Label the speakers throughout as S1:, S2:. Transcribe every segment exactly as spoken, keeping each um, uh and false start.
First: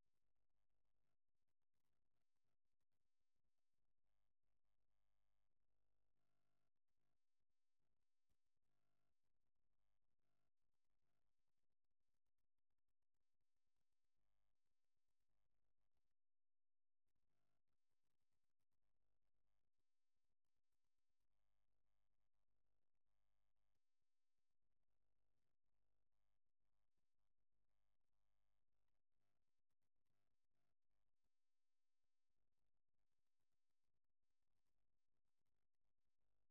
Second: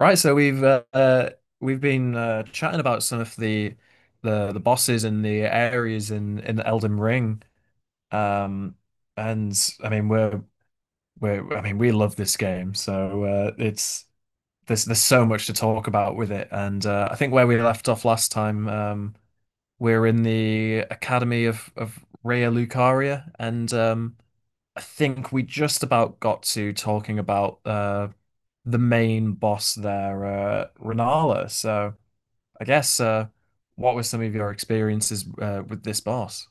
S1: Right, so we've uh, uh, we've been uh, chatting about some of the the the bosses and the areas in in Elden Ring, um, and I mean we're we're I mean we love this game, so uh, it's there's there's so much to talk about with it, and uh, I think where we left off last time, um, we're in the Academy of of Rhea Lucaria, and um, I think we just about got to talking about uh, the main boss there, uh, Rennala. So. I guess uh, what were some of your experiences uh, with this boss?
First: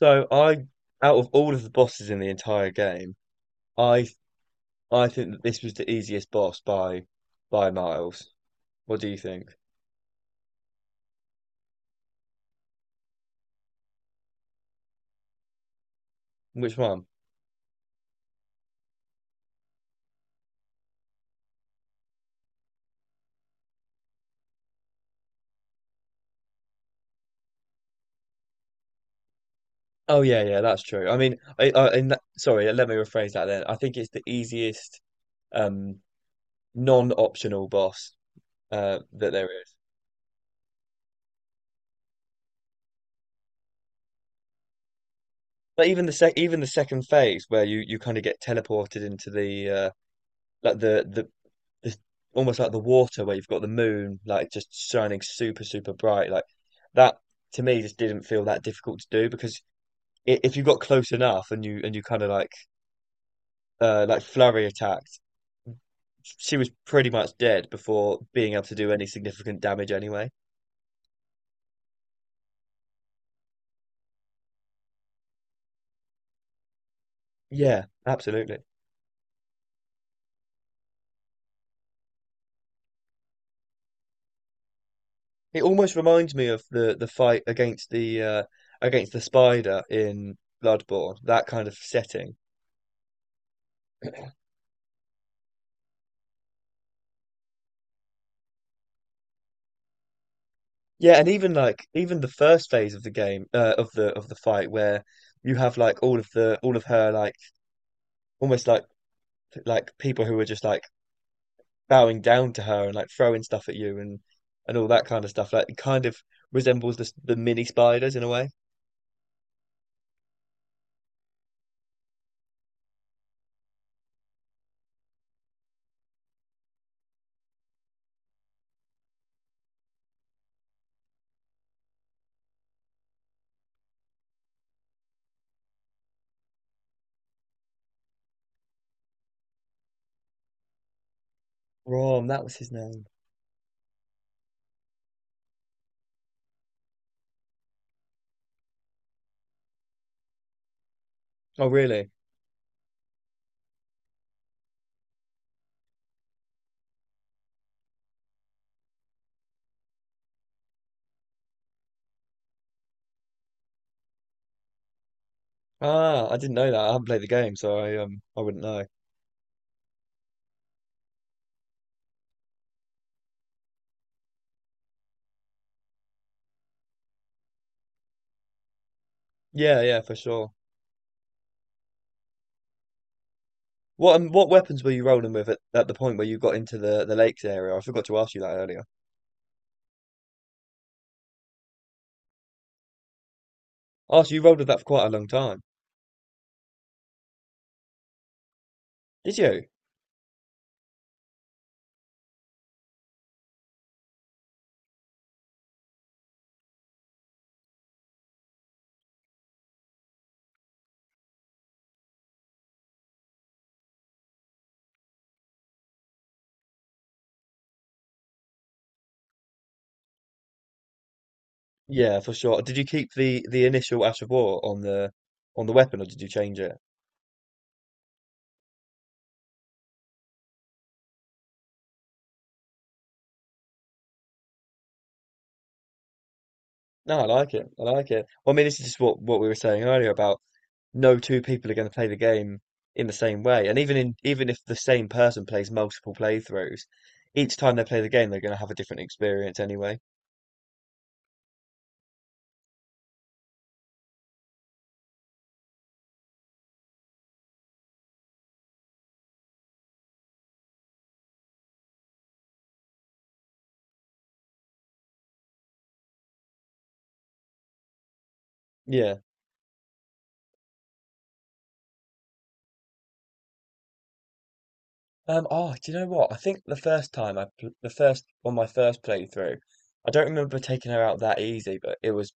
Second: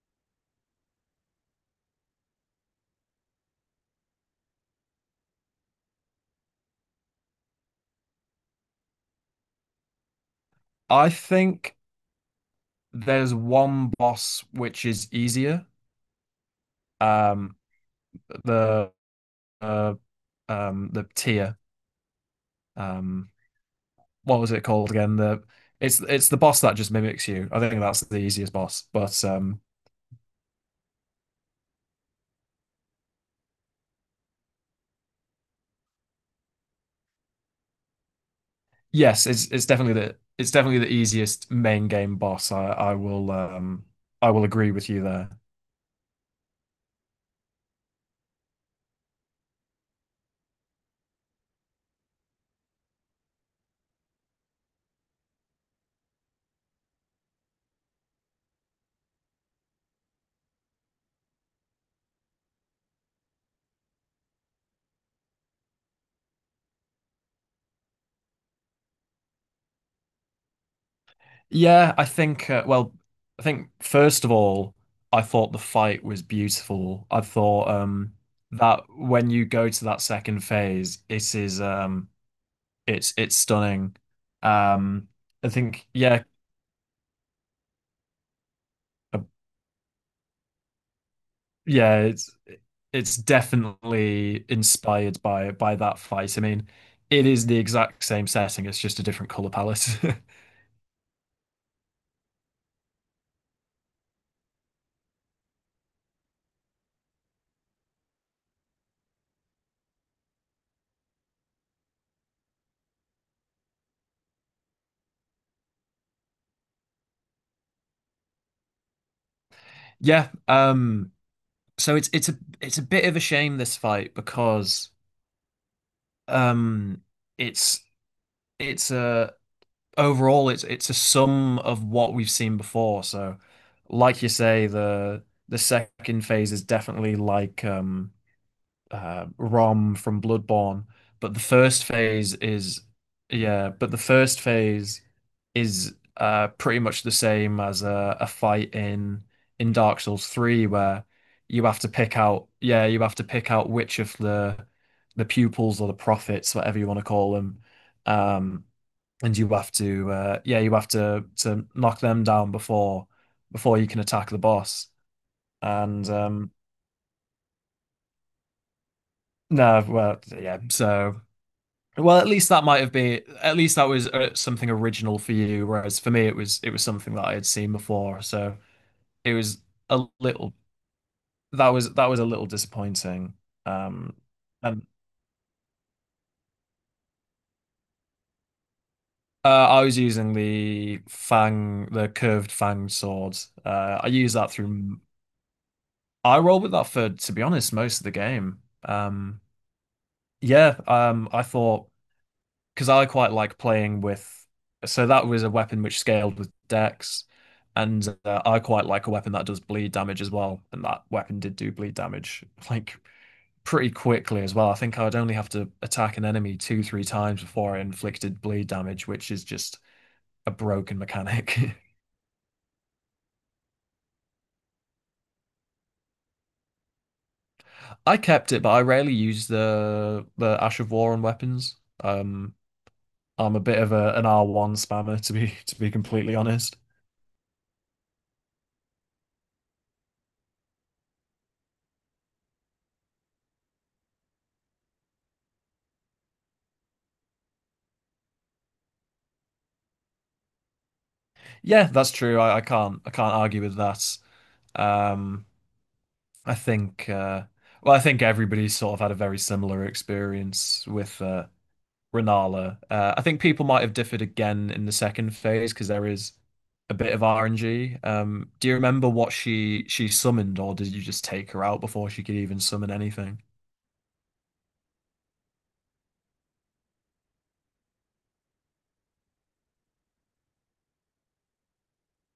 S2: So I, out of all of the bosses in the entire game, I I think that this was the easiest boss by by miles. What do you think?
S1: I think there's one boss which is easier.
S2: Which one?
S1: Um, the uh, um, the tier. Um, what was it called again? The it's it's the boss that just mimics you. I think that's the easiest boss. But um,
S2: Oh yeah, yeah, that's true. I mean, I, I in that, sorry, let me rephrase that then. I think it's the easiest um non-optional boss uh
S1: yes,
S2: that
S1: it's
S2: there
S1: it's
S2: is.
S1: definitely the it's definitely the easiest main game boss. I I will um I will agree with you there.
S2: But even the sec even the second phase where you you kind of get teleported into the uh like the the the almost like the water where you've got the moon like just shining super, super bright like that, to me, just didn't feel that difficult to do because i- if you got close enough and you and you kind of like uh like flurry attacked, she was pretty much dead before being able to do any significant damage anyway.
S1: Yeah, I think, uh, well, I think first of all, I thought the fight was beautiful. I thought
S2: Yeah,
S1: um
S2: absolutely.
S1: that when you go to that second phase, it is um it's it's stunning. Um I
S2: It
S1: think
S2: almost
S1: yeah,
S2: reminds me of the the fight against the uh against
S1: uh,
S2: the spider in Bloodborne, that kind of
S1: yeah, it's
S2: setting.
S1: it's definitely inspired by by that fight. I mean, it is the exact same setting, it's just a different color palette.
S2: Yeah, and even like even the first phase of the game, uh, of the of the fight where you have like all of the all of her like almost like like people who are just like bowing down to her and like throwing stuff at you, and and all that kind of stuff. Like, it kind of resembles the the mini spiders in a way.
S1: Yeah, um so it's it's a it's a bit of a shame this fight because Um, it's it's a overall it's it's a sum of what we've seen before. So, like you say, the the second phase is definitely like um uh, Rom from Bloodborne. But the first
S2: Rom,
S1: phase
S2: that was his
S1: is,
S2: name.
S1: Yeah, but the first phase is uh, pretty much the same as a, a fight in in Dark Souls three where you
S2: Oh,
S1: have to
S2: really?
S1: pick out, yeah, you have to pick out which of the the pupils or the prophets, whatever you want to call them, um, and you have to, uh, yeah, you have to to knock them down before before you can attack the boss. And
S2: Ah, I
S1: um,
S2: didn't know that. I haven't played the game, so I um I wouldn't know.
S1: no, well, yeah, so. Well, at least that might have been at least that was uh, something original for you, whereas for me it was it was something that I had seen before, so it was
S2: Yeah, yeah,
S1: a
S2: for sure.
S1: little that was that was a little disappointing.
S2: What
S1: Um,
S2: um, what weapons
S1: and
S2: were you rolling with at, at the point where you got into the the lakes area? I forgot to ask you that earlier.
S1: uh, I was using the fang, the curved fang sword. Uh, I
S2: Oh,
S1: use
S2: so you
S1: that
S2: rolled with that for
S1: through.
S2: quite a long time.
S1: I rolled with that for, to be honest, most of the game.
S2: Did
S1: Um,
S2: you?
S1: yeah, um, I thought because I quite like playing with. So that was a weapon which scaled with dex, and uh, I quite like a weapon that does bleed damage as well. And that weapon did do bleed damage like pretty quickly as well. I think I'd only have to attack an enemy two, three times before I inflicted bleed damage, which is just a broken mechanic.
S2: Yeah, for sure. Did you keep the the initial Ash of War on the on the weapon, or did you change it?
S1: I kept it, but I rarely use the the Ash of War on weapons. Um, I'm a bit of a, an R one spammer to be to be completely honest.
S2: No, I like it. I like it. Well, I mean, this is just what what we were saying earlier about no two people are going to play the game in the same way, and even in even if the same person plays multiple playthroughs, each time they play the game, they're going to have a different experience anyway.
S1: Yeah, that's true. I, I can't I can't argue with that. Um, I think uh, well, I think everybody's sort of had a very similar experience with uh, Rennala. Uh, I think people might have differed again in the second phase because there is a bit of R N G. Um, do you remember
S2: Yeah.
S1: what she she summoned, or did you just take her out before she could even summon anything?
S2: Um. Oh, do you know what? I think the first time I pl- the first on my first playthrough, I don't remember taking her out that easy, but it was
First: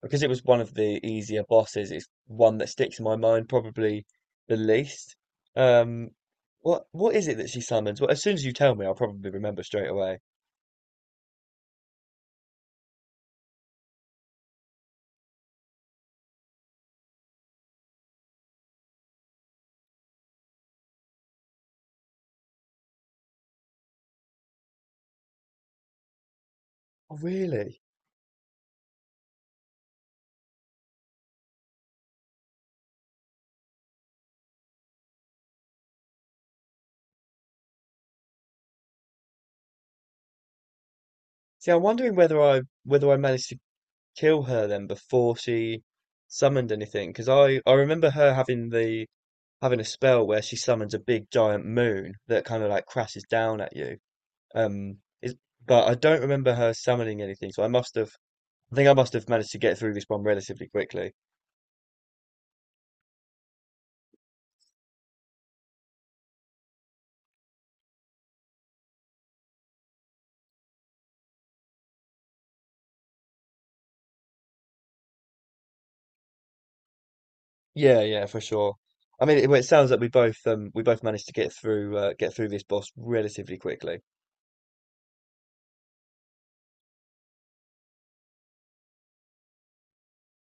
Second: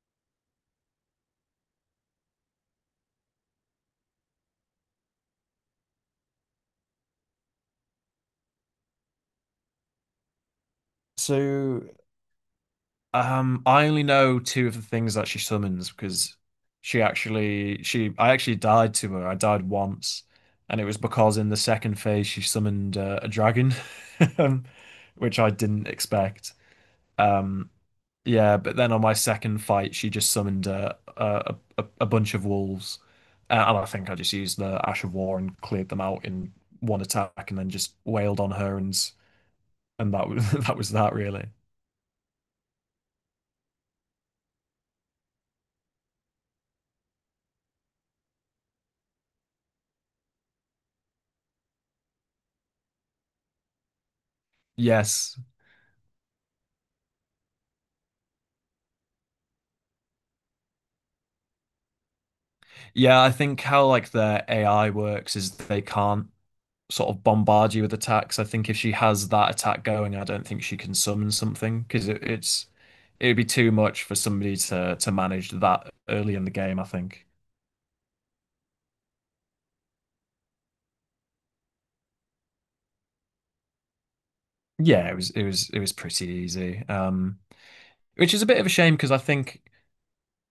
S2: because it was one of the easier bosses, it's one that sticks in my mind probably the least. Um, what what is it that she summons? Well, as soon as you tell me, I'll probably remember straight away.
S1: So Um, I only know two of the things that she summons because she actually she I actually died to her. I died once, and it was because in the second phase she summoned uh, a dragon, um, which I didn't expect.
S2: Oh,
S1: Um,
S2: really?
S1: yeah, but then on my second fight she just summoned uh, a a a bunch of wolves, uh, and I think I just used the Ash of War and cleared them out in one attack, and then just wailed on her and and that was that was that really.
S2: See, I'm wondering whether I whether I managed to kill her then before she summoned anything, because I I remember her having the having a spell where she summons a big giant moon that kind of like crashes down at you. Um, is
S1: Yes.
S2: but I don't remember her summoning anything, so I must have I think I must have managed to get through this one relatively quickly.
S1: Yeah, I think how like their A I works is they can't sort of bombard you with attacks. I think if she has that attack going, I don't think she can summon something because it, it's it would be too much for somebody to to manage that early in the game, I think.
S2: Yeah, yeah, for sure. I mean, it, well, it sounds like we both um we both managed to get through uh, get through this boss relatively quickly.
S1: Yeah, it was it was it was pretty easy. Um, which is a bit of a shame because I think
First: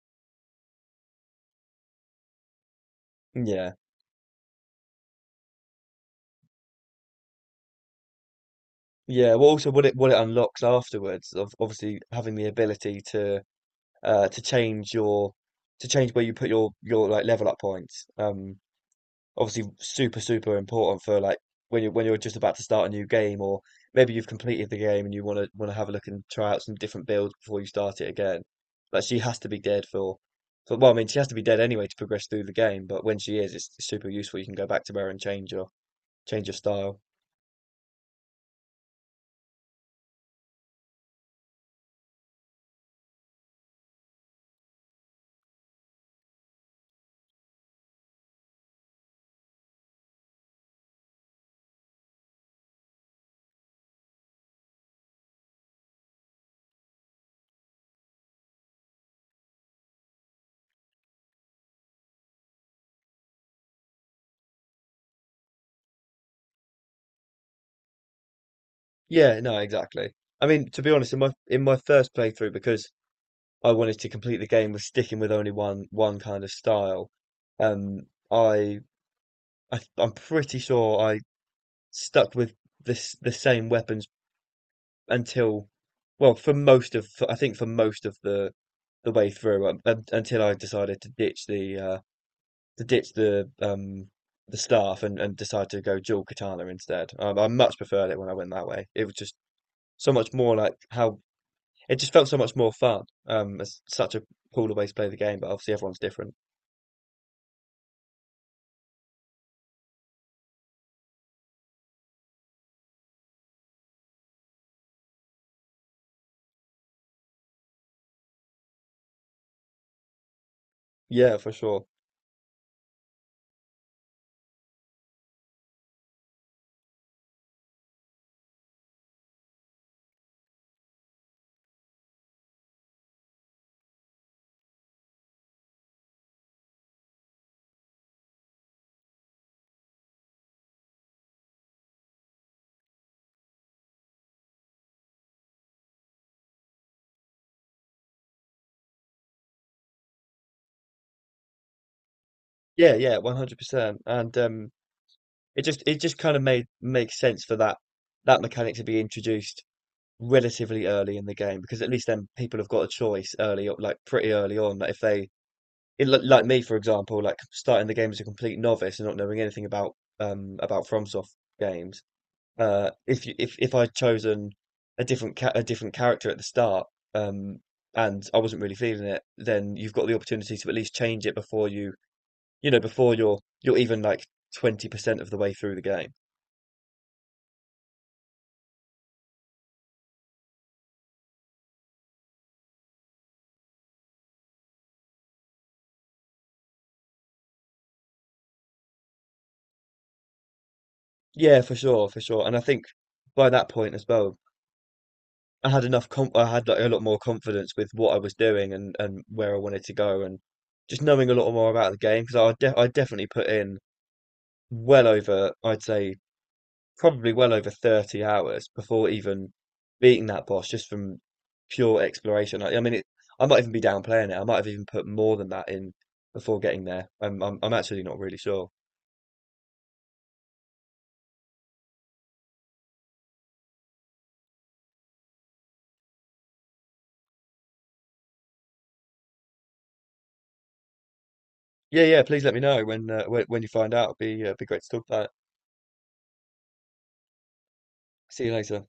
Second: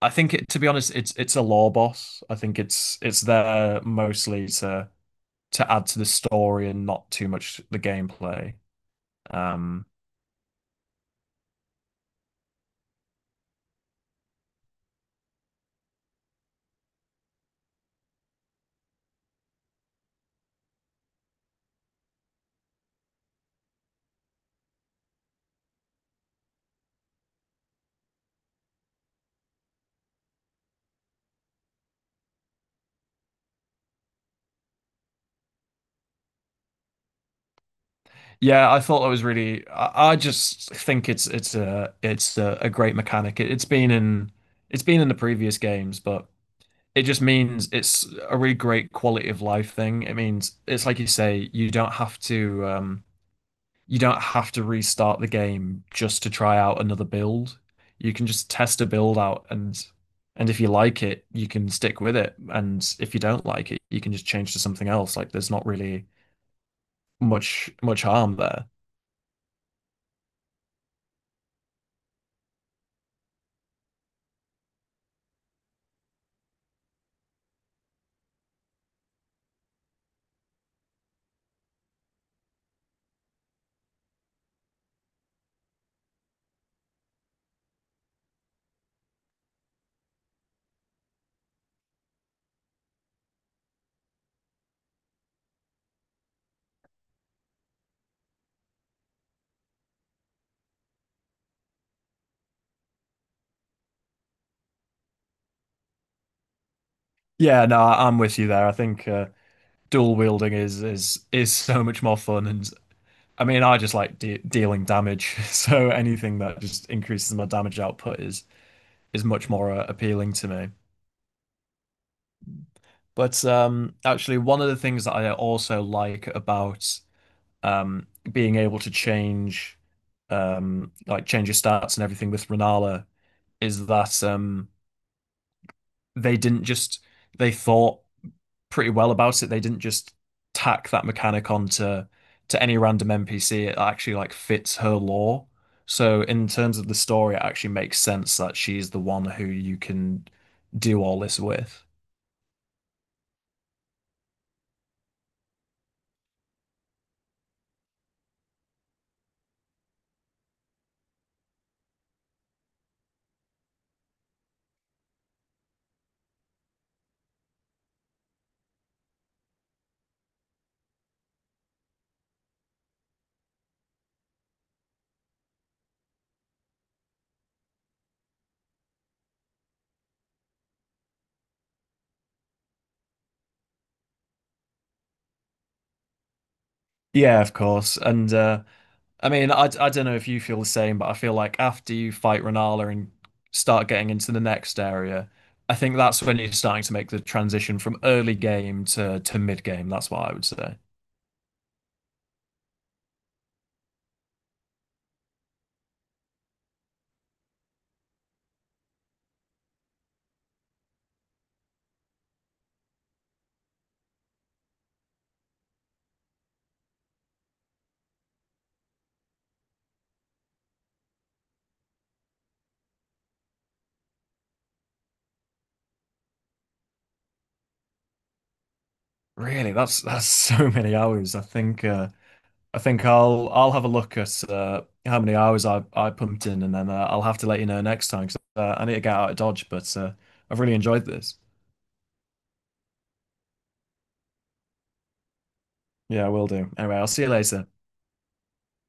S1: I think it, to be honest, it's it's a lore boss. I think it's it's
S2: Yeah,
S1: there mostly to to add to the story and not too much the gameplay.
S2: yeah. Well, also what
S1: Um
S2: it what it unlocks afterwards of obviously having the ability to uh to change your to change where you put your your like level up points. Um, obviously super, super important for like when you're when you're just about to start a new game, or maybe you've completed the game and you want to want to have a look and try out some different builds before you start it again. Like, she has to be dead for, for well, I mean, she has to be dead anyway to progress through the game, but when she is, it's super useful. You can go back to her and change your change your style.
S1: Yeah, I thought that was really. I, I just think it's it's a it's a, a great mechanic. It, it's been in it's been in the previous games, but it just means it's a really great quality of life thing. It means it's like you say, you don't have to um, you don't have to restart the game just to try out another build. You can just test a build out, and and if you like it, you can stick with it, and if you don't like it, you can just change to something else. Like there's not really much much harm there.
S2: Yeah, no, exactly. I mean, to be honest, in my in my first playthrough, because I wanted to complete the game with sticking with only one one kind of style, um, I, I I'm pretty sure I stuck with this the same weapons until, well, for most of I think for most of the the way through um, un- until I decided to ditch the uh to ditch the um the staff and and decide to go dual katana instead. Um, I much preferred it when I went that way. It was just so much more like how it just felt so much more fun. Um, it's such a cooler way to play the game, but obviously everyone's different.
S1: Yeah, no, I- I'm with you there. I think uh, dual wielding is is is so much more fun, and I mean, I just like de dealing damage, so anything that just increases my damage output is is much more uh, appealing to me.
S2: Yeah, for sure.
S1: But um, actually, one of the things that I also like about um, being able to change, um, like change your stats and everything with Renala is that um, they didn't just they thought. Pretty well about it. They didn't just tack that mechanic onto to any random N P C. It actually like fits her lore. So in terms of the story, it actually makes sense that she's the one who you can do all this with.
S2: Yeah, yeah, one hundred percent. And um it just it just kind of made makes sense for that that mechanic to be introduced relatively early in the game because at least then people have got a choice early, o- like pretty early on. Like, if they, in, li- like me, for example, like starting the game as a complete novice and not knowing anything about um about FromSoft games. Uh, if you if if I'd chosen a different ca a different character at the start, um, and I wasn't really feeling it, then you've got the opportunity to at least change it before you you know, before you're you're even like twenty percent of the way through the game.
S1: Yeah, of course. And uh, I mean, I I don't know if you feel the same, but I feel like after you fight Renala and start getting into the next area, I think that's when you're starting to make the transition from early game to to mid game. That's what I would say.
S2: Yeah, for sure, for sure. And I think by that point as well, I had enough comp I had like a lot more confidence with what I was doing and and where I wanted to go, and just knowing a lot more about the game because I de I definitely put in well over I'd say probably well over thirty hours before even beating that boss just from pure exploration. I, I mean, it, I might even be downplaying it. I might have even put more than that in before getting there. I'm, I'm, I'm actually not really sure.
S1: Really, that's that's so many hours. I think uh, I think I'll I'll have a look at uh, how many hours I I pumped in, and then uh, I'll have to let you know next time because uh, I need to get out of Dodge. But uh, I've really enjoyed this.
S2: Yeah, yeah. Please let me know when uh, when, when you find out. It'd be uh, be great to talk about. It.
S1: Yeah, I will do. Anyway, I'll see you later.
S2: See you later.